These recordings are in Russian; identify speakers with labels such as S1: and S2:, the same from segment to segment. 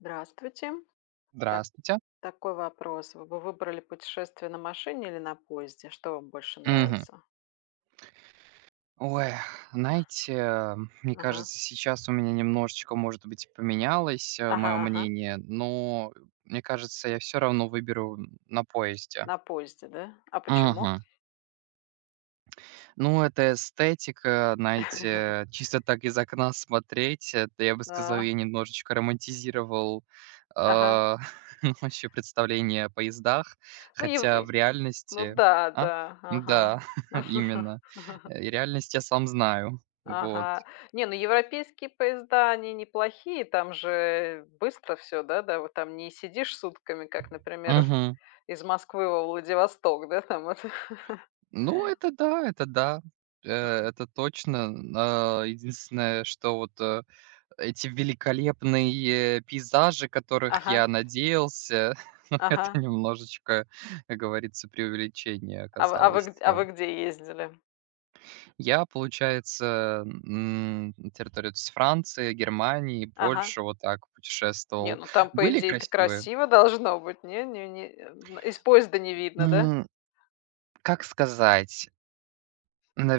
S1: Здравствуйте. Так
S2: Здравствуйте.
S1: такой вопрос: Вы бы выбрали путешествие на машине или на поезде? Что вам больше
S2: Мгм.
S1: нравится?
S2: Ой, знаете, мне
S1: Ага.
S2: кажется, сейчас у меня немножечко, может быть, поменялось, э,
S1: Ага
S2: моё
S1: ага.
S2: мнение, но мне кажется, я всё равно выберу на поезде.
S1: На поезде, да? А почему?
S2: Мгм. Ну, это эстетика, знаете, чисто так из окна смотреть, это я бы сказал, я
S1: А.
S2: немножечко романтизировал,
S1: Ага.
S2: а, вообще представление о поездах.
S1: Ну, ев
S2: Хотя в
S1: и, ну
S2: реальности
S1: да
S2: А?
S1: да,
S2: Ну
S1: ага.
S2: да, именно. И реальность я сам знаю, вот.
S1: Ага. Нет, ну, европейские поезда- они неплохие, там же быстро всё, да, да, вот там не сидишь сутками, как, например,
S2: Мгм.
S1: из Москвы во Владивосток, да, там это?
S2: Ну, это да, это да, э это точно, м э единственное, что вот эти, э, великолепные пейзажи, которых
S1: Ага.
S2: я надеялся Но это
S1: Ага.
S2: немножечко, как говорится, преувеличение
S1: А вы а
S2: оказалось,
S1: вы а
S2: э
S1: вы где ездили?
S2: Я, получается, м, на территории вот с Франции, Германии,
S1: Ага.
S2: Польши вот так
S1: Не,
S2: путешествовал.
S1: ну, там, по
S2: Были
S1: идее, это
S2: красивые.
S1: красиво должно быть. Не не не н из поезда не видно, да?
S2: М. Как сказать.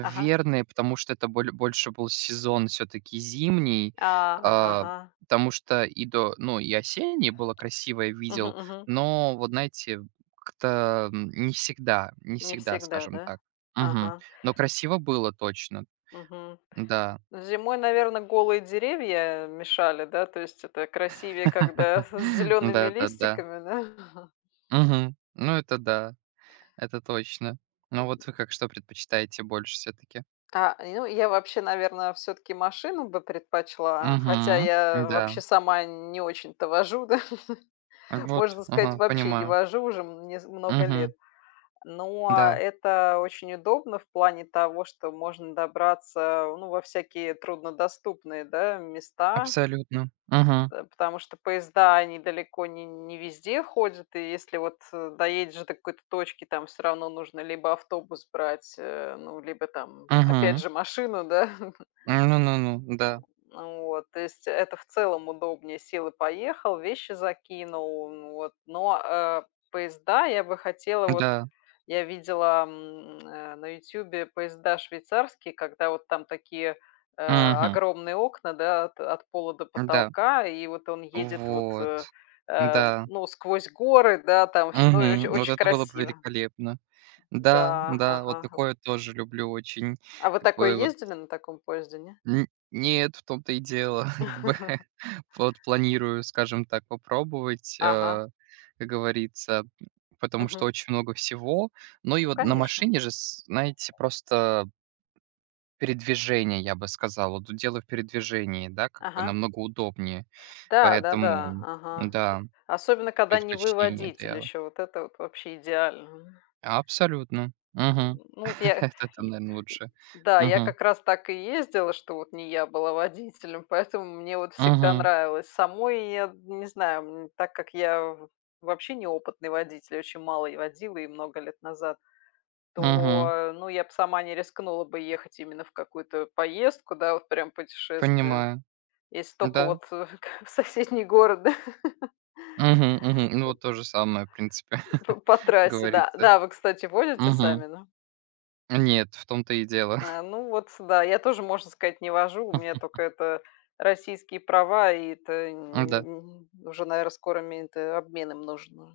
S1: Ага.
S2: потому что это боле больше был сезон всё-таки зимний.
S1: А,
S2: А,
S1: ага.
S2: потому что и до ну, и осеннее было красивое,
S1: Мгм
S2: видел,
S1: мгм.
S2: но вот, знаете, как-то, м не всегда не
S1: Не
S2: всегда,
S1: всегда,
S2: скажем
S1: да?
S2: так. Мгм.
S1: Ага.
S2: Но красиво было точно.
S1: Мгм.
S2: Да.
S1: Зимой, наверно, голые деревья мешали, да, то есть это красивее, когда с зелеными
S2: Да-да-да.
S1: листиками, да?
S2: Мгм. Ну, это, да, это точно. Ну, а вот вы как, что предпочитаете больше всё-таки?
S1: А, я я вообще, наверно, всё-таки машину бы предпочла, хотя
S2: Мгм,
S1: я
S2: да.
S1: вообще сама не очень-то вожу, да.
S2: Вот,
S1: Можно сказать,
S2: ага,
S1: вообще не
S2: понимаю.
S1: вожу уже м нез много лет.
S2: Мгм.
S1: Но
S2: Да.
S1: это очень удобно в плане того, что можно добраться, ну, во всякие труднодоступные, да, места.
S2: Абсолютно, мгм.
S1: Э, потому что поезда они далеко не не везде ходят. И если вот, э, доедешь до какой-то точки, там всё равно нужно либо автобус брать, э, ну, либо там опять
S2: Мгм.
S1: же машину, да?
S2: Ну ну ну
S1: М,
S2: да.
S1: вот. То есть это в целом удобнее: сел и поехал, вещи закинул, ну вот. Но, а, поезда я бы хотела вот
S2: Да.
S1: я видела, м, э, на "Ютубе" поезда швейцарские, когда вот там такие, э,
S2: Мгм.
S1: огромные окна, да, от от пола до
S2: Да.
S1: потолка, и вот он едет, вот,
S2: Вот.
S1: э, э,
S2: Да.
S1: ну, сквозь горы, да, там всё, ну, и оч
S2: Мгм. Вот
S1: очень
S2: это было бы
S1: красиво.
S2: великолепно. Да
S1: Да.
S2: да. Вот
S1: Ага, г
S2: такое тоже люблю очень.
S1: А вы
S2: Как
S1: такое
S2: бы вот
S1: ездили на таком поезде, не?
S2: Н нет, в том-то и дело. Как бы, э, вот планирую, скажем так, попробовать,
S1: Ага.
S2: а, как говорится, м, потому что
S1: Мгм.
S2: очень много всего. Но и
S1: Ну,
S2: вот на
S1: конечно.
S2: машине же, с знаете, просто Передвижение, я бы сказал. Вот дело в передвижении, да, как бы
S1: Ага.
S2: намного удобнее.
S1: Да да-да,
S2: Поэтому,
S1: ага. И
S2: да,
S1: особенно, когда не вы
S2: предпочтение- это
S1: водитель
S2: я
S1: еще, вот это вот вообще идеально.
S2: Абсолютно,
S1: М,
S2: мгм.
S1: ну вот я
S2: Это
S1: й
S2: там,
S1: й
S2: наверно, лучше.
S1: да, я
S2: Мгм.
S1: как раз так и ездила, что вот не я была водителем, поэтому мне вот всегда
S2: Мгм.
S1: нравилось. Самой я, м, не знаю, м, так как я в вообще неопытный водитель, очень мало я водила и много лет назад,
S2: Мгм.
S1: то, ну, я б сама не рискнула бы ехать именно в какую-то поездку, да, вот прям путешествие.
S2: Понимаю.
S1: Если только
S2: Да.
S1: вот в соседний город, да.
S2: Мгм мгм. Ну,
S1: По
S2: вот то же самое, в принципе,
S1: П по
S2: как
S1: трассе да.
S2: говорится.
S1: Да, а вы, кстати, водите
S2: Мгм.
S1: сами, да?
S2: Нет, в том-то и дело.
S1: А, ну, вот сюда. Я тоже, можно сказать, не вожу, у меня тока это российские права, и это не
S2: М-да.
S1: м, уже, наверно, скоро мен т обмен им нужен уже.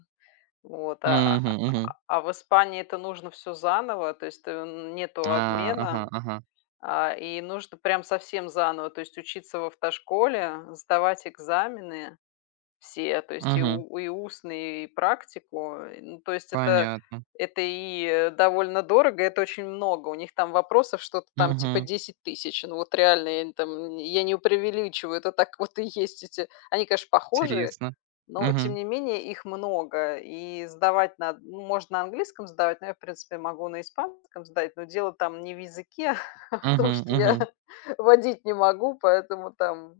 S1: Вот а,
S2: Мгм мгм.
S1: а в Испании это нужно всё заново. То есть нету
S2: А, ага,
S1: обмена,
S2: ага.
S1: а, и нужно прям совсем заново, то есть учиться в автошколе, сдавать экзамены все, то есть и
S2: Мгм.
S1: у и устный, и практику. Э, ну, то есть это
S2: Понятно.
S1: это и довольно дорого, и это очень много. У них там вопросов что-то там типа
S2: Мгм.
S1: 10 000, ну вот реально, я там я не преувеличиваю, это так вот и есть эти. Они, конечно, похожие,
S2: Интересно,
S1: но, тем
S2: мгм.
S1: не менее, их много, и сдавать над можно на английском сдавать, но я, в принципе, могу на испанском сдать, но дело там не в языке, а в том,
S2: Мгм
S1: что я
S2: мгм.
S1: водить не могу, поэтому там,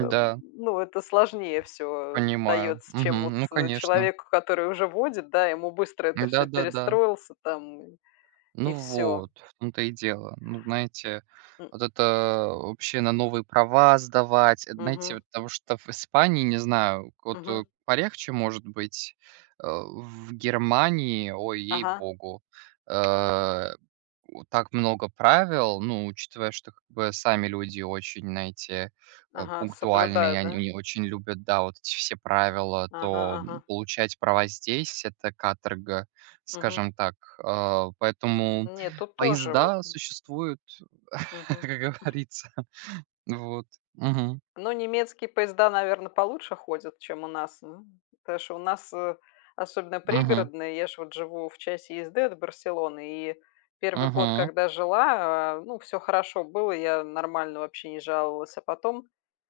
S1: м, ну, это сложнее всё
S2: Понимаю,
S1: дается, чем вот
S2: мгм, ну, конечно.
S1: человеку, который уже водит, да, ему быстро это всё
S2: Да-да-да.
S1: перестроился, там и,
S2: Ну,
S1: и всё.
S2: вот в том-то и дело. Ну, знаете,
S1: М.
S2: вот это вообще на новые права сдавать- это, знаете,
S1: Мгм.
S2: вот того, что в Испании, не знаю, вот, э,
S1: Мгм.
S2: полегче может быть. Э, в Германии, ой,
S1: Ага.
S2: ей-богу, э, у так много правил. Ну, учитывая, что как бы сами люди очень, знаете, э,
S1: Ага,
S2: пунктуальные,
S1: соблюдают,
S2: они
S1: да?
S2: они очень любят, да, вот эти все правила,
S1: Ага
S2: то
S1: ага.
S2: получать права здесь- это каторга,
S1: Мгм.
S2: скажем так. Э, поэтому
S1: Нет, тут тоже вот
S2: поезда существуют,
S1: Мгм.
S2: как говорится, вот, мгм.
S1: Ну, немецкие поезда, наверно, получше ходят, чем у нас, м. Потому что у нас, э, особенно
S2: Мгм.
S1: пригородная, я ж вот живу в часе езды от Барселоны, и 1 год,
S2: Мгм.
S1: когда жила, а, ну, всё хорошо было, я нормально вообще не жаловалась, а потом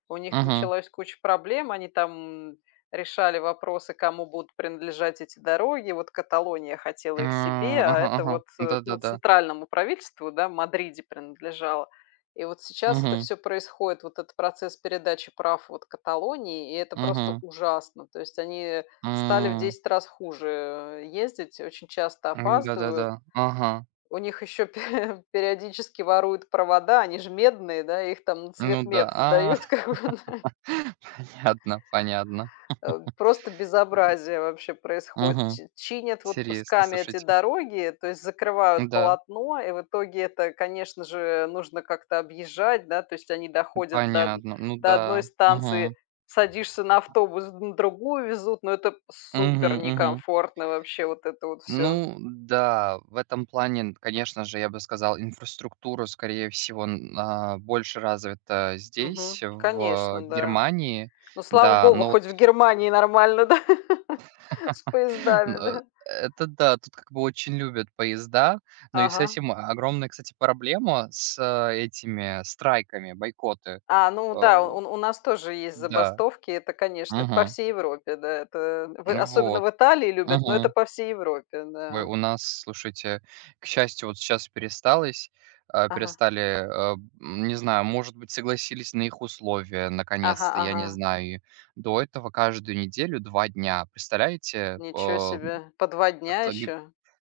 S1: у них
S2: Мгм.
S1: началось куча проблем. Они там решали вопросы, кому будут принадлежать эти дороги, вот Каталония хотела
S2: А,
S1: их себе, а
S2: ага,
S1: это
S2: ага.
S1: вот, э, ну,
S2: Да-да-да.
S1: центральному правительству, да, в Мадриде принадлежало. И вот сейчас это
S2: Мгм.
S1: всё происходит, вот этот процесс передачи прав вот Каталонии. И это просто
S2: Мгм.
S1: ужасно, то есть они стали в
S2: М.
S1: 10 раз хуже, э, ездить, очень часто опаздывают.
S2: Да-да-да, ага.
S1: У них ещё пе периодически воруют провода, они ж медные, да, их там на
S2: Ну да,
S1: цветмет
S2: а
S1: сдают, как бы, да.
S2: понятно понятно,
S1: Э, просто
S2: м.
S1: безобразие вообще происходит.
S2: Мгм.
S1: Чи чинят вот
S2: Интересно,
S1: кусками эти
S2: слушайте.
S1: дороги, то есть, закрывают
S2: Да.
S1: полотно, и в итоге это, конечно же, нужно как-то объезжать, да, то есть они доходят до од
S2: Понятно. Ну
S1: до одной
S2: да,
S1: станции,
S2: мгм.
S1: садишься на автобус, на другую везут, но это супер
S2: Мгм, мгм.
S1: некомфортно вообще вот это вот всё.
S2: Ну да, в этом плане, конечно же, я бы сказал, инфраструктура, скорее всего, на больше развита здесь
S1: Мгм.
S2: в
S1: Конечно, да.
S2: Германии,
S1: Ну, слава
S2: да,
S1: богу,
S2: но вот
S1: хоть в Германии нормально, да, с
S2: Н
S1: поездами, да.
S2: это да, тут, как бы, очень любят поезда, но и с
S1: Ага.
S2: этим огромная, кстати, проблема с этими страйками, бойкоты,
S1: А, ну
S2: э.
S1: да, у у нас тоже есть
S2: Да.
S1: забастовки, это, конечно, это по
S2: Мгм.
S1: всей Европе, да, это в особенно
S2: Вот.
S1: в Италии любят, но это
S2: Мгм.
S1: по всей Европе,
S2: Вы
S1: да.
S2: у нас, слушайте, к счастью, вот сейчас пересталось а,
S1: Ага.
S2: перестали, а не знаю, может быть, согласились на их условия
S1: Ага
S2: наконец-то, я не
S1: ага.
S2: знаю. До этого каждую неделю 2 дня, представляете, э?
S1: Ничего себе, по 2
S2: А
S1: дня
S2: тоги
S1: ещё?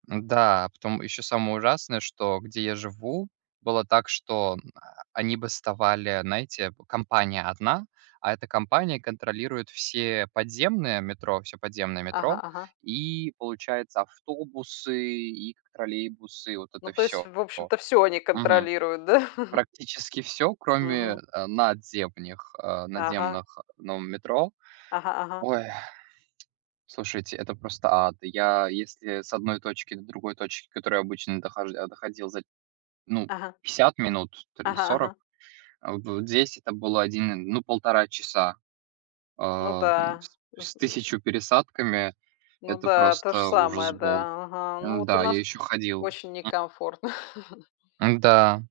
S2: да, потом ещё самое ужасное, что где я живу, было так, что они бастовали, знаете, компания одна, а эта компания контролирует все подземные метро всё подземное
S1: Ага
S2: метро,
S1: ага.
S2: и получается, автобусы, и к троллейбусы, и вот
S1: Ну,
S2: это
S1: то есть,
S2: всё,
S1: в
S2: о
S1: общем-то, всё они
S2: Мгм.
S1: контролируют, да?
S2: Практически всё, кроме,
S1: Мгм.
S2: а, надземних а,
S1: Ага.
S2: надземных в новом метро.
S1: Ага ага.
S2: Ой. Слушайте, это просто ад. Я если с одной точки до другой точки, к которой обычно дохож э, доходил за, ну,
S1: Ага.
S2: 50 минут то ли
S1: Ага
S2: 40,
S1: ага.
S2: э, в здесь это было 1 ну, 1,5 часа.
S1: Ну
S2: А, м
S1: да,
S2: с
S1: з
S2: с 1000 пересадками
S1: Ну
S2: это
S1: да, то же
S2: просто ужас
S1: самое,
S2: был.
S1: да, ага. Ну, вот у
S2: М-да, я
S1: нас
S2: ещё ходил,
S1: очень
S2: м
S1: некомфортно.
S2: М-да.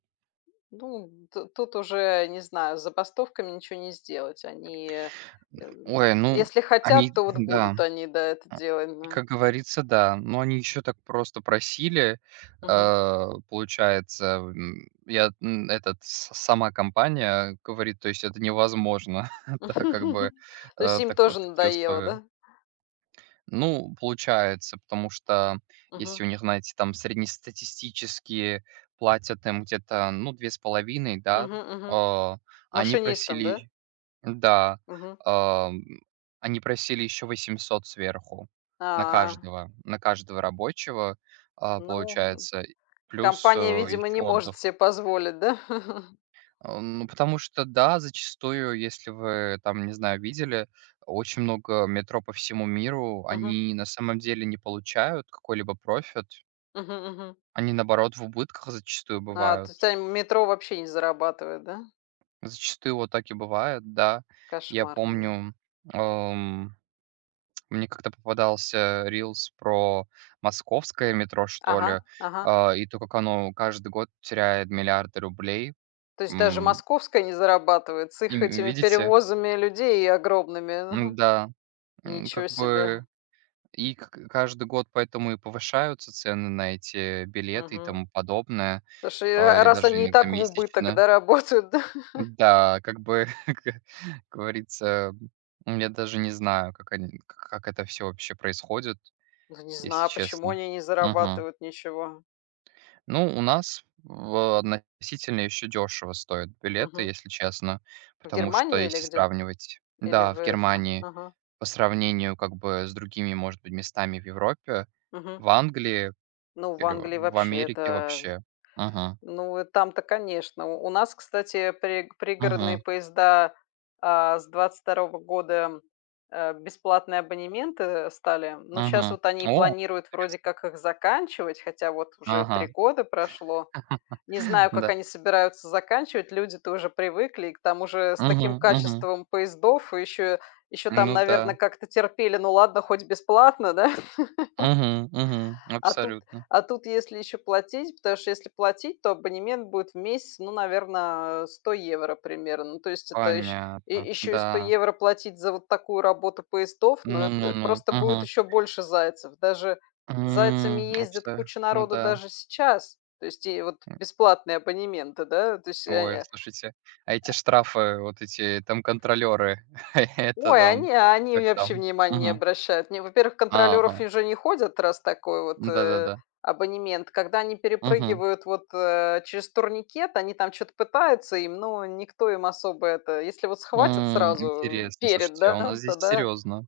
S1: Ну, т тут уже, не знаю, с забастовками ничего не сделать, они, эм,
S2: Ой, ну,
S1: если хотят,
S2: они
S1: то вот
S2: да,
S1: будут они, да, это
S2: н
S1: делать, да.
S2: Как говорится, да. Но они ещё так просто просили,
S1: Мгм.
S2: э, получается, м, я на этот с сама компания говорит, то есть это невозможно, так как бы,
S1: То есть
S2: э,
S1: им
S2: так, вот
S1: тоже
S2: такие
S1: надоело,
S2: условия.
S1: да?
S2: Ну, получается, потому что если
S1: Мгм.
S2: у них на эти там среднестатистические платят им где-то, ну, 2,5, да,
S1: Мгм. Мгм.
S2: а, они
S1: Машинистом, да?
S2: просили да,
S1: Мгм.
S2: ам, они просили ещё 800 сверху на
S1: А.
S2: каждого на каждого рабочего, а,
S1: Ну, м.
S2: получается плюс, э,
S1: Компания, видимо,
S2: ещё
S1: не может
S2: отдых.
S1: себе позволить, да.
S2: Ну, потому что, да, зачастую, если вы там, не знаю, видели очень много метро по всему миру,
S1: Мгм.
S2: они на самом деле не получают какой-либо профит.
S1: Мгм. Мгм.
S2: Они, наоборот, в убытках зачастую
S1: А,
S2: бывают.
S1: то есть они метро вообще не зарабатывает, да?
S2: Зачастую вот так и бывает, да. Я
S1: Кошмарно.
S2: помню, эм, мне как-то попадался рилс про московское метро, что
S1: Ага.
S2: ли,
S1: Ага.
S2: а, и то, как оно каждый год теряет миллиарды рублей,
S1: То есть даже
S2: м.
S1: московская не зарабатывает с
S2: И
S1: их
S2: в
S1: этими
S2: видите?
S1: перевозами людей огромными?
S2: Ну
S1: Мгм.
S2: да, м,
S1: Ничё
S2: как
S1: себе!
S2: бы и к каждый год поэтому и повышаются цены на эти билеты и тому
S1: Мгм.
S2: подобное,
S1: Слушай,
S2: а,
S1: а ра
S2: или
S1: раз
S2: даже
S1: они и
S2: иногда
S1: так в убыток,
S2: месячно.
S1: да, работают, да.
S2: Да, как бы, как говорится, я даже не знаю, как они к как это всё вообще происходит,
S1: Да не
S2: если
S1: знаю, почему
S2: честно.
S1: они не
S2: Мгм.
S1: зарабатывают ничего.
S2: Ну, у нас в относительно ещё дешево стоят билеты,
S1: Мгм.
S2: если честно,
S1: В
S2: потому что,
S1: Германии или
S2: если
S1: где,
S2: сравнивать.
S1: или
S2: Да,
S1: в
S2: в
S1: это,
S2: Германии
S1: о ага.
S2: по сравнению, как бы, с другими, может быть, местами в Европе,
S1: Мгм.
S2: в Англии
S1: Ну, в
S2: или в
S1: Англии
S2: в
S1: вообще
S2: Америке
S1: это,
S2: вообще. Мгм.
S1: ну, там-то, конечно. У нас, кстати, при пригородные
S2: Мгм.
S1: поезда, а, с 22 года, а, бесплатные абонементы стали, но щас
S2: Мгм,
S1: вот они
S2: о,
S1: планируют вроде
S2: интересно.
S1: как их заканчивать, хотя вот уже 3
S2: Ага.
S1: года прошло. Не знаю,
S2: Ну
S1: как
S2: да.
S1: они собираются заканчивать, люди тоже привыкли, и к тому же с таким
S2: Мгм. Мгм.
S1: качеством поездов ещё ещё там,
S2: Ну
S1: наверно,
S2: да.
S1: как-то терпели, ну, ладно, хоть бесплатно, да?
S2: Мгм. Мгм,
S1: А тут
S2: абсолютно.
S1: а тут если ещё платить, потому что если платить, то абонемент будет в месяц, ну, наверно, 100 евро примерно. Ну, то есть это ещ
S2: Понятно,
S1: ещё и 100
S2: да.
S1: евро платить за вот такую работу поездов, ну,
S2: Ну ну
S1: это
S2: ну.
S1: просто будет
S2: Мгм.
S1: ещё больше зайцев, даже зайцами
S2: М, а
S1: ездит
S2: всё,
S1: куча
S2: ну
S1: народу
S2: да.
S1: даже сейчас, то есть и вот
S2: М.
S1: бесплатные абонементы, да, то есть
S2: Ой,
S1: о
S2: слушайте, а эти штрафы, вот эти там контролеры, это
S1: Ой,
S2: там
S1: они они
S2: как
S1: вообще
S2: там?
S1: внимания не
S2: Мгм.
S1: обращают. Они, во-первых, контролеров
S2: Ага.
S1: уже не ходят, раз такой вот, э,
S2: Да-да-да.
S1: абонемент, когда они
S2: Мгм.
S1: перепрыгивают вот, э, через турникет, они там что-то пытаются им, но никто им особо это, если вот схватят
S2: М.
S1: сразу
S2: Интересно.
S1: перед,
S2: Слушайте, а
S1: да,
S2: у нас здесь
S1: тогда
S2: серьезно,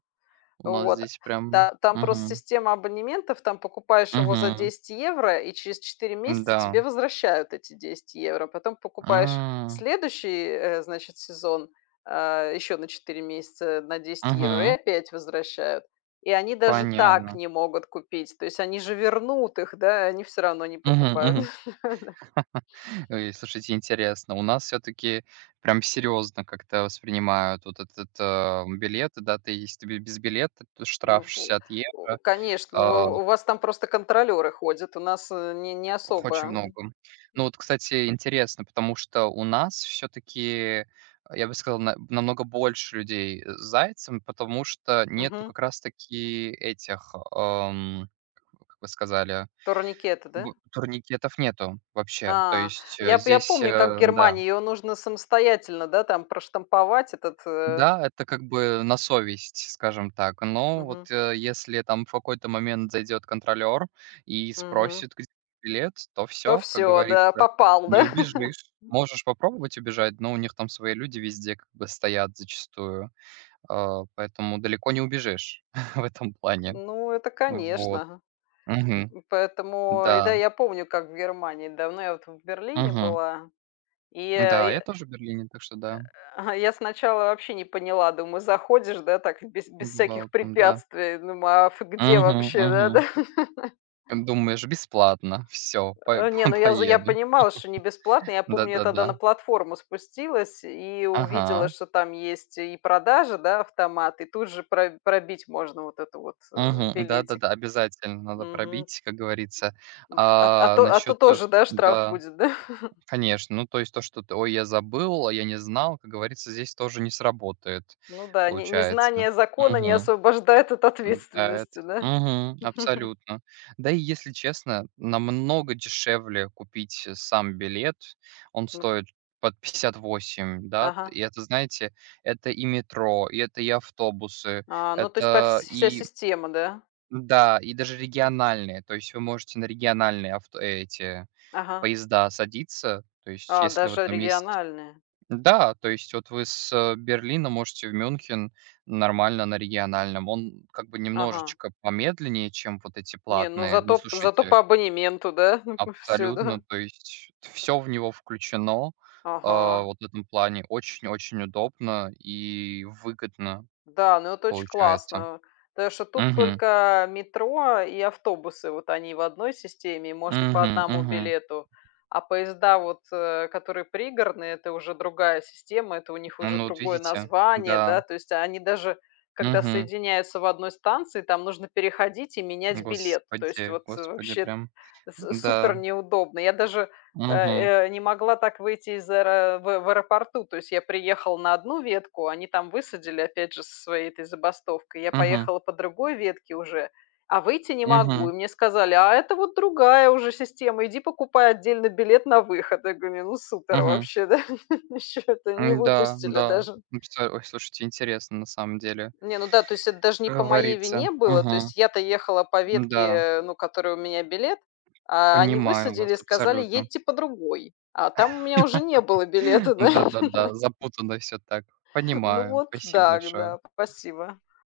S2: у нас
S1: Вот.
S2: здесь прям.
S1: Та там просто
S2: Мгм.
S1: система абонементов, там покупаешь его за
S2: Мгм.
S1: 10 евро и через 4 месяца
S2: Н-да.
S1: тебе возвращают эти 10 евро. Потом покупаешь
S2: М.
S1: следующий, э, значит, сезон, а, ещё на 4 месяца на 10 евро, и
S2: Мгм.
S1: опять возвращают. И они даже так
S2: Понятно.
S1: не могут купить, то есть они же вернут их, да, они всё равно не
S2: Мгм.
S1: покупают.
S2: Мгм. Ой. Слушайте, интересно, у нас всё-таки прямо серьезно как-то воспринимают вот этот, э, билеты, да, ты, если ты без билета, то штраф
S1: Ну, в
S2: 60
S1: в,
S2: евро.
S1: конечно,
S2: А.
S1: у в вас там просто контролёры ходят, у нас не не
S2: Х очень
S1: особо. Мгм.
S2: много. Ну вот, кстати, интересно, потому что у нас всё-таки, я бы сказал, на намного больше людей с зайцем, потому что нету
S1: Мгм.
S2: как раз таки этих, эм, как вы сказали
S1: Турникеты, да?
S2: б турникетов, нету вообще, то
S1: А.
S2: есть, э,
S1: Я п я
S2: здесь,
S1: помню, как в
S2: э, да.
S1: Германии её нужно самостоятельно, да, там, проштамповать этот, э
S2: Да, это как бы на совесть, скажем так, но вот,
S1: Мгм.
S2: э, если там в какой-то момент зайдет контролер и
S1: Мгм.
S2: спросит, где билет, то
S1: То
S2: всё, как
S1: всё, да,
S2: говорится,
S1: попал, да.
S2: не убежишь, можешь попробовать убежать, но у них там свои люди везде как бы стоят зачастую, э, поэтому далеко не убежишь в этом плане.
S1: Ну, это,
S2: Вот.
S1: конечно, ага,
S2: Мгм.
S1: м, поэтому, и да,
S2: Да.
S1: я помню, как в Германии давно я вот в Берлине
S2: Мгм.
S1: была, и я и
S2: Да, я
S1: я.
S2: тоже в Берлине, так что да.
S1: Ага. И я сначала вообще не поняла, думаю: "Заходишь, да так, без без
S2: Бывал
S1: всяких
S2: там, да.
S1: препятствий", думаю: "А ф где
S2: Мгм.
S1: вообще, да-да?"
S2: Мгм. Как думаешь, бесплатно всё па
S1: Не,
S2: па
S1: ну, я за я
S2: поеду,
S1: понимала, что не бесплатно. Я помню, я тогда на
S2: да-да-да.
S1: платформу спустилась и увидела,
S2: Ага.
S1: что там есть и продажа, да, автомат, и тут же про пробить можно вот этот вот, э,
S2: Мгм.
S1: билетик.
S2: Да-да-да, обязательно надо
S1: Мгм.
S2: пробить, как говорится,
S1: М. А т а
S2: а,
S1: то а то
S2: насчет
S1: тоже, да, штраф
S2: да,
S1: будет, да?
S2: конечно, ну, то есть, то, что-то ой, я забыл, а я не знал, как говорится, здесь тоже не сработает,
S1: Ну да, не
S2: получается.
S1: незнание закона не
S2: Мгм.
S1: освобождает от
S2: Заяц.
S1: ответственности. Да.
S2: Мгм. Абсолютно, да и, если честно, намного дешевле купить сам билет, он
S1: Ну.
S2: стоит под 58, да,
S1: Ага.
S2: и это, знаете, это и метро, и это и автобусы,
S1: А, ну то есть по вс
S2: это
S1: вся
S2: и
S1: система, да?
S2: Да, и даже региональные, то есть вы можете на региональные авто эти
S1: Ага.
S2: поезда садиться. То есть,
S1: А,
S2: если вы
S1: даже
S2: там есть,
S1: региональная.
S2: да, то есть вот вы с Берлина можете в Мюнхен нормально на региональном, он как бы
S1: Ага.
S2: немножечко помедленнее, чем вот эти
S1: Не, ну,
S2: платные, но
S1: зато зато
S2: слушайте
S1: по абонементу, да, всё,
S2: Абсолютно,
S1: да.
S2: то есть всё в него включено, а,
S1: Ага.
S2: вот в этом плане очень-очень удобно и выгодно
S1: Да, но это очень
S2: получается.
S1: классно, так что тут
S2: Мгм.
S1: только метро и автобусы, вот они в одной системе, и можно по
S2: Мгм.
S1: 1
S2: Мгм.
S1: билету. А поезда, вот, э, которые пригородные, это уже другая система, это у них уже
S2: Ну вот,
S1: другое
S2: видите,
S1: название,
S2: да.
S1: да, то есть они даже, когда
S2: Мгм.
S1: соединяются в 1 станции, там нужно переходить и менять билет. То есть
S2: Господи,
S1: вот, э,
S2: господи,
S1: вообще
S2: прям
S1: с супер
S2: да.
S1: неудобно. Я даже, э,
S2: Мгм.
S1: э, не могла так выйти из аэро в в аэропорту. То есть я приехала на одну ветку, они там высадили опять же со своей этой забастовкой. Я
S2: Мгм.
S1: поехала по другой ветке уже, а выйти не могу.
S2: Мгм.
S1: И мне сказали: "А это вот другая уже система, иди покупай отдельно билет на выход". Я говорю: "Ну супер
S2: Мгм.
S1: вообще, да". Еще это не
S2: М-да,
S1: выпустили
S2: да.
S1: даже.
S2: Ну всё. Ой, слушайте, интересно на самом деле
S1: Не, ну да, то есть это даже не
S2: как
S1: по моей
S2: говорится.
S1: вине было, то
S2: Мгм.
S1: есть я-то ехала по
S2: М-да.
S1: ветке, ну, которой у меня билет, а, они
S2: Понимаю
S1: высадили и
S2: вас
S1: сказали:
S2: абсолютно.
S1: "Едьте по другой". А там у меня уже не было билета,
S2: Ну
S1: да.
S2: да-да-да, запутано всё, так
S1: Ну
S2: понимаю.
S1: вот,
S2: Спасибо
S1: да, г
S2: большое.
S1: да, спасибо.